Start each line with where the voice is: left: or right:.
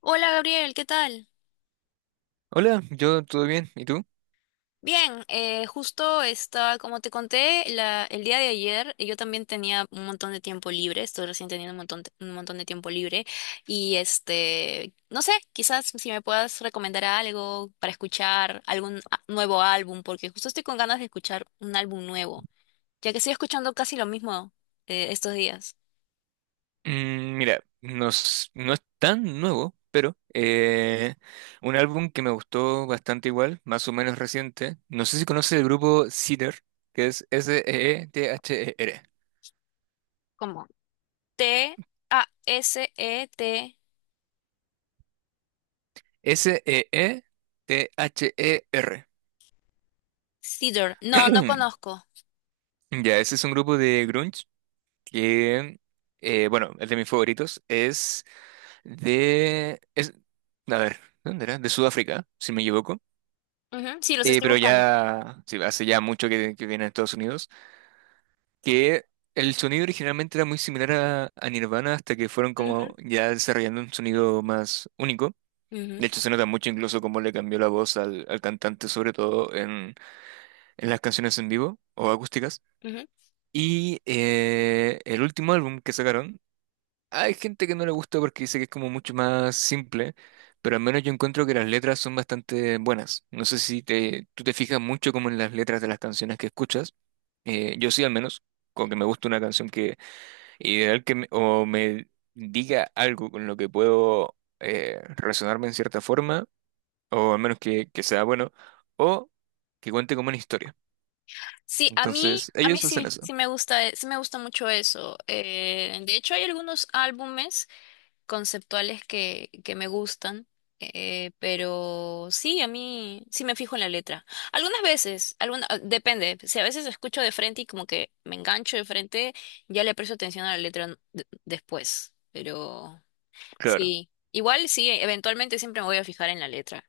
left: Hola Gabriel, ¿qué tal?
right: Hola, yo todo bien, ¿y tú?
left: Bien, justo está, como te conté, el día de ayer yo también tenía un montón de tiempo libre, estoy recién teniendo un montón de tiempo libre y no sé, quizás si me puedas recomendar algo para escuchar nuevo álbum, porque justo estoy con ganas de escuchar un álbum nuevo, ya que estoy escuchando casi lo mismo estos días,
right: Mira, no es tan nuevo, pero un álbum que me gustó bastante igual, más o menos reciente. No sé si conoces el grupo Seether, que es S-E-E-T-H-E-R.
left: como TASET,
right: S-E-E-T-H-E-R.
left: Cedar. No, no conozco.
right: Ya, ese es un grupo de grunge que bueno, es de mis favoritos. Es de... Es, a ver, ¿dónde era? De Sudáfrica, si no me equivoco.
left: Ujú, sí, los estoy
right: Pero
left: buscando.
right: ya sí, hace ya mucho que viene a Estados Unidos, que el sonido originalmente era muy similar a Nirvana hasta que fueron
left: Ujú.
right: como ya desarrollando un sonido más único.
left: Ujú.
right: De hecho, se nota mucho incluso cómo le cambió la voz al cantante, sobre todo en las canciones en vivo o acústicas.
left: Ujú.
right: Y el último álbum que sacaron, hay gente que no le gusta porque dice que es como mucho más simple, pero al menos yo encuentro que las letras son bastante buenas. No sé si tú te fijas mucho como en las letras de las canciones que escuchas. Yo sí al menos, con que me gusta una canción que ideal o me diga algo con lo que puedo relacionarme en cierta forma, o al menos que sea bueno, o que cuente como una historia.
left: Sí,
right: Entonces,
left: a mí
right: ellos hacen
left: sí,
right: eso.
left: sí me gusta mucho eso. De hecho, hay algunos álbumes conceptuales que me gustan, pero sí, a mí sí me fijo en la letra. Algunas veces, depende, si a veces escucho de frente y como que me engancho de frente, ya le presto atención a la después, pero
right: Claro.
left: sí, igual sí, eventualmente siempre me voy a fijar en la letra.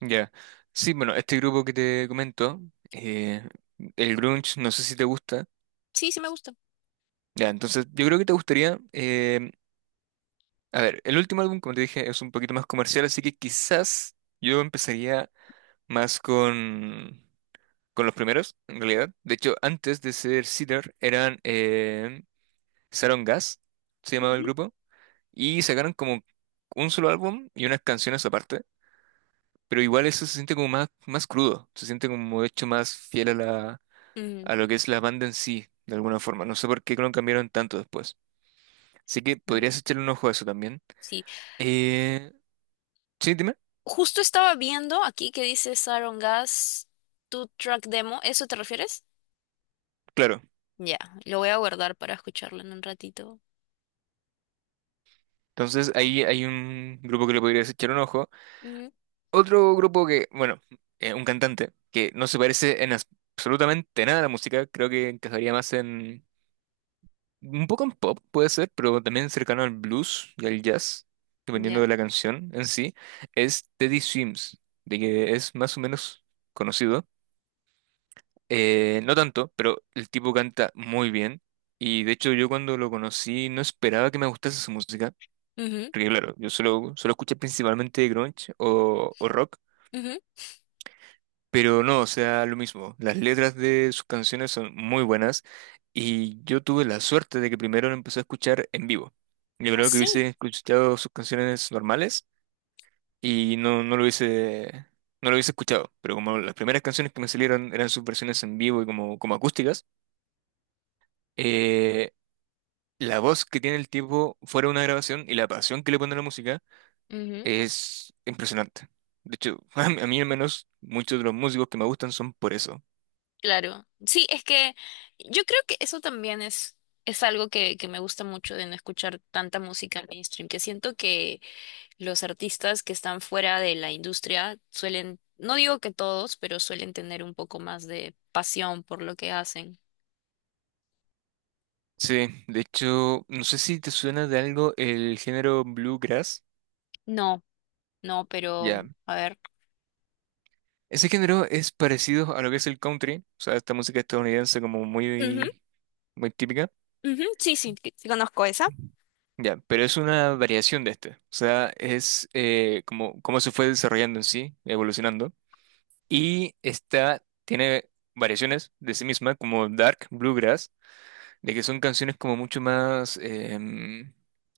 right: Ya. Sí, bueno, este grupo que te comento, eh, el grunge, no sé si te gusta.
left: Sí, sí me gusta.
right: Ya, entonces yo creo que te gustaría. A ver, el último álbum, como te dije, es un poquito más comercial, así que quizás yo empezaría más con los primeros, en realidad. De hecho, antes de ser Cedar, eran Saron Gas, se llamaba el
left: Ujú.
right: grupo, y sacaron como un solo álbum y unas canciones aparte. Pero igual eso se siente como más, más crudo, se siente como hecho más fiel a la,
left: Ujú.
right: a lo que es la banda en sí, de alguna forma. No sé por qué lo cambiaron tanto después. Así que
left: Venga.
right: podrías echarle un ojo a eso también.
left: Sí.
right: Eh, sí, dime.
left: Justo estaba viendo aquí que dice Saron Gas, tu track demo. ¿Eso te refieres?
right: Claro.
left: Ya, lo voy a guardar para escucharlo en un ratito.
right: Entonces ahí hay un grupo que le podrías echar un ojo.
left: Ujú.
right: Otro grupo que, bueno, un cantante que no se parece absolutamente nada a la música. Creo que encajaría más en... Un poco en pop puede ser, pero también cercano al blues y al jazz, dependiendo
left: Ya.
right: de la canción en sí, es Teddy Swims, de que es más o menos conocido. No tanto, pero el tipo canta muy bien. Y de hecho yo cuando lo conocí no esperaba que me gustase su música.
left: Ujú,
right: Porque claro, solo escuché principalmente grunge o rock.
left: ujú.
right: Pero no, o sea, lo mismo. Las letras de sus canciones son muy buenas. Y yo tuve la suerte de que primero lo empecé a escuchar en vivo. Yo creo que hubiese
left: Así.
right: escuchado sus canciones normales no lo hubiese, no lo hubiese escuchado. Pero como las primeras canciones que me salieron eran sus versiones en vivo y como, como acústicas. Eh, La voz que tiene el tipo fuera de una grabación y la pasión que le pone a la música
left: Ujú.
right: es impresionante. De hecho, a mí al menos muchos de los músicos que me gustan son por eso.
left: Claro. Sí, es que yo creo que eso también es algo que me gusta mucho de no escuchar tanta música mainstream, que siento que los artistas que están fuera de la industria suelen, no digo que todos, pero suelen tener un poco más de pasión por lo que hacen.
right: Sí, de hecho, no sé si te suena de algo el género bluegrass.
left: No. No, pero
right: Ya.
left: a ver.
right: Ese género es parecido a lo que es el country, o sea, esta música estadounidense como muy, muy típica.
left: Ujú, ujú. Sí, sí, sí conozco esa.
right: Ya, pero es una variación de este. O sea, es como, como se fue desarrollando en sí, evolucionando. Y esta tiene variaciones de sí misma, como Dark, Bluegrass, de que son canciones como mucho más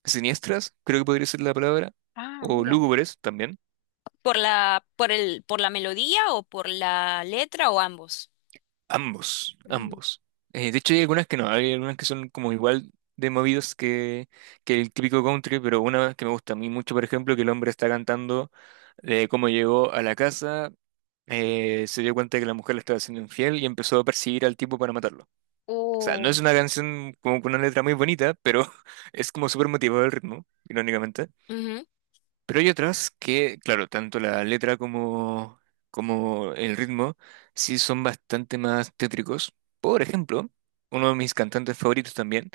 right: siniestras, creo que podría ser la palabra,
left: Ah,
right: o
left: mira.
right: lúgubres también.
left: ¿Por por la melodía o por la letra o ambos?
right: Ambos,
left: Mm.
right: ambos. De hecho, hay algunas que no, hay algunas que son como igual de movidas que el típico country, pero una que me gusta a mí mucho, por ejemplo, que el hombre está cantando de cómo llegó a la casa, se dio cuenta de que la mujer le estaba siendo infiel y empezó a perseguir al tipo para matarlo. O sea, no
left: Oh.
right: es una canción como con una letra muy bonita, pero es como súper motivado el ritmo, irónicamente.
left: Ujú,
right: Pero hay otras que, claro, tanto la letra como el ritmo sí son bastante más tétricos. Por ejemplo, uno de mis cantantes favoritos también,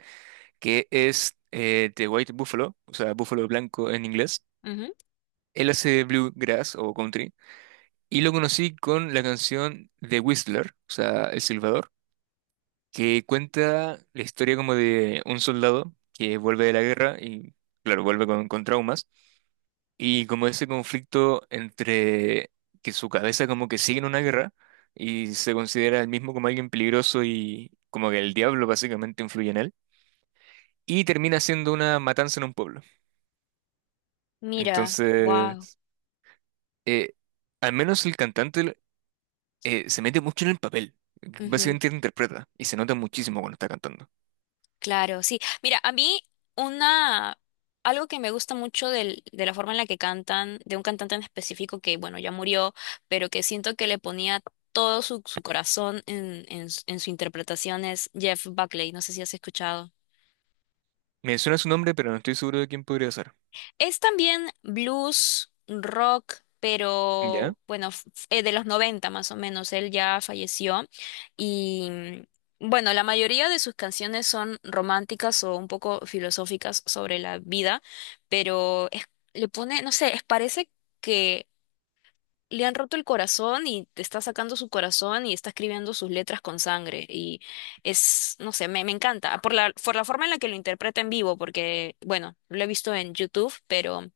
right: que es The White Buffalo, o sea, Búfalo Blanco en inglés.
left: ujú.
right: Él hace bluegrass o country y lo conocí con la canción The Whistler, o sea, El Silbador, que cuenta la historia como de un soldado que vuelve de la guerra y, claro, vuelve con traumas, y como ese conflicto entre que su cabeza como que sigue en una guerra y se considera el mismo como alguien peligroso y como que el diablo básicamente influye en él, y termina siendo una matanza en un pueblo.
left: Mira. Wow.
right: Entonces, eh, al menos el cantante se mete mucho en el papel.
left: Ujú,
right: Básicamente lo interpreta y se nota muchísimo cuando está cantando.
left: claro, sí. Mira, a mí una algo que me gusta mucho de la forma en la que cantan, de un cantante en específico que, bueno, ya murió, pero que siento que le ponía todo su corazón en su interpretación es Jeff Buckley. No sé si has escuchado.
right: Me suena su nombre, pero no estoy seguro de quién podría ser.
left: Es también blues, rock,
right: ¿Ya?
left: pero bueno, de los 90 más o menos. Él ya falleció y bueno, la mayoría de sus canciones son románticas o un poco filosóficas sobre la vida, pero le pone, no sé, parece que le han roto el corazón y te está sacando su corazón y está escribiendo sus letras con sangre y es, no sé, me encanta por por la forma en la que lo interpreta en vivo, porque bueno, lo he visto en YouTube, pero...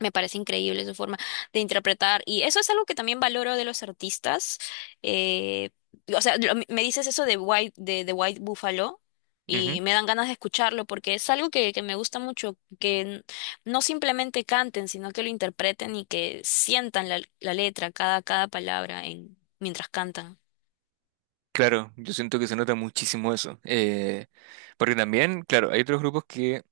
left: Me parece increíble su forma de interpretar y eso es algo que también valoro de los artistas. Eh, o sea, me dices eso de de White Buffalo
right: Ujú.
left: y me dan ganas de escucharlo porque es algo que me gusta mucho, no simplemente canten, sino que lo interpreten y que sientan la letra, cada palabra en, mientras cantan.
right: Claro, yo siento que se nota muchísimo eso. Porque también, claro, hay otros grupos que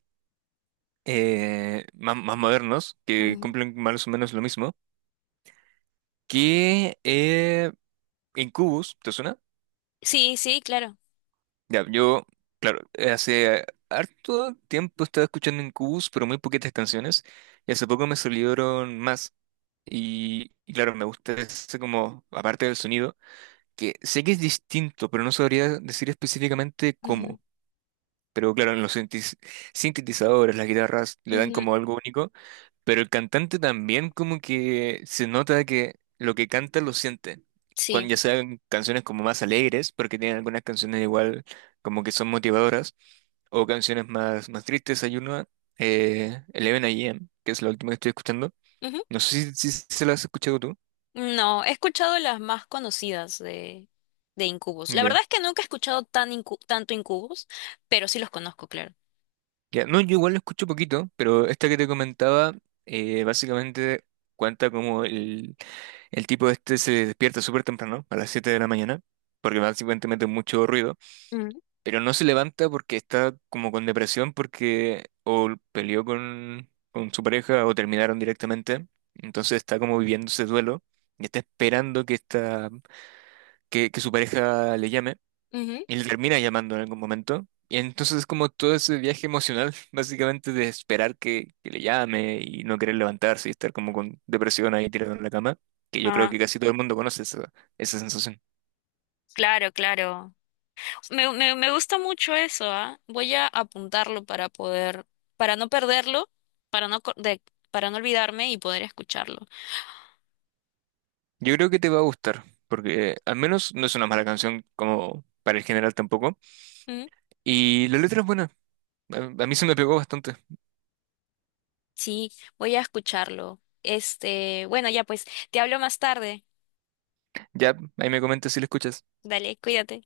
right: más, más modernos, que
left: Ujú.
right: cumplen más o menos lo mismo, que Incubus, ¿te suena?
left: Sí, sí, claro.
right: Ya, claro, hace harto tiempo estaba escuchando Incubus, pero muy poquitas canciones, y hace poco me salieron más. Y claro, me gusta ese como, aparte del sonido, que sé que es distinto, pero no sabría decir específicamente
left: Ujú,
right: cómo. Pero claro, sintetizadores, las guitarras le dan
left: ujú,
right: como algo único, pero el cantante también como que se nota que lo que canta lo siente.
left: sí.
right: Cuando ya sean canciones como más alegres, porque tienen algunas canciones igual como que son motivadoras, o canciones más, más tristes, hay una, 11 AM, que es la última que estoy escuchando.
left: Ujú.
right: No sé si se la has escuchado tú.
left: No, he escuchado las más conocidas de Incubus. La
right: Ya,
left: verdad es que nunca he tanto Incubus, pero sí los conozco, claro.
right: ya. No, yo igual lo escucho poquito, pero esta que te comentaba básicamente cuenta como el tipo este se despierta súper temprano, a las 7 de la mañana, porque básicamente mucho ruido,
left: Mm,
right: pero no se levanta porque está como con depresión, porque o peleó con su pareja o terminaron directamente. Entonces está como viviendo ese duelo y está esperando que su pareja le llame.
left: ujú.
right: Y le termina llamando en algún momento. Y entonces es como todo ese viaje emocional, básicamente de esperar que le llame y no querer levantarse y estar como con depresión ahí tirado en la cama, que yo creo
left: Ah,
right: que casi todo el mundo conoce esa, esa sensación.
left: claro, claro. Me gusta mucho eso, ¿ah? Voy a apuntarlo para poder, para no perderlo, para no, co- de- para no olvidarme y poder escucharlo.
right: Yo creo que te va a gustar, porque al menos no es una mala canción como para el general tampoco.
left: Mm.
right: Y la letra es buena, a, a mí se me pegó bastante.
left: Sí, voy a escucharlo. Este, bueno, ya pues, te hablo más tarde.
right: Ya, ahí me comentas si la escuchas.
left: Dale, cuídate.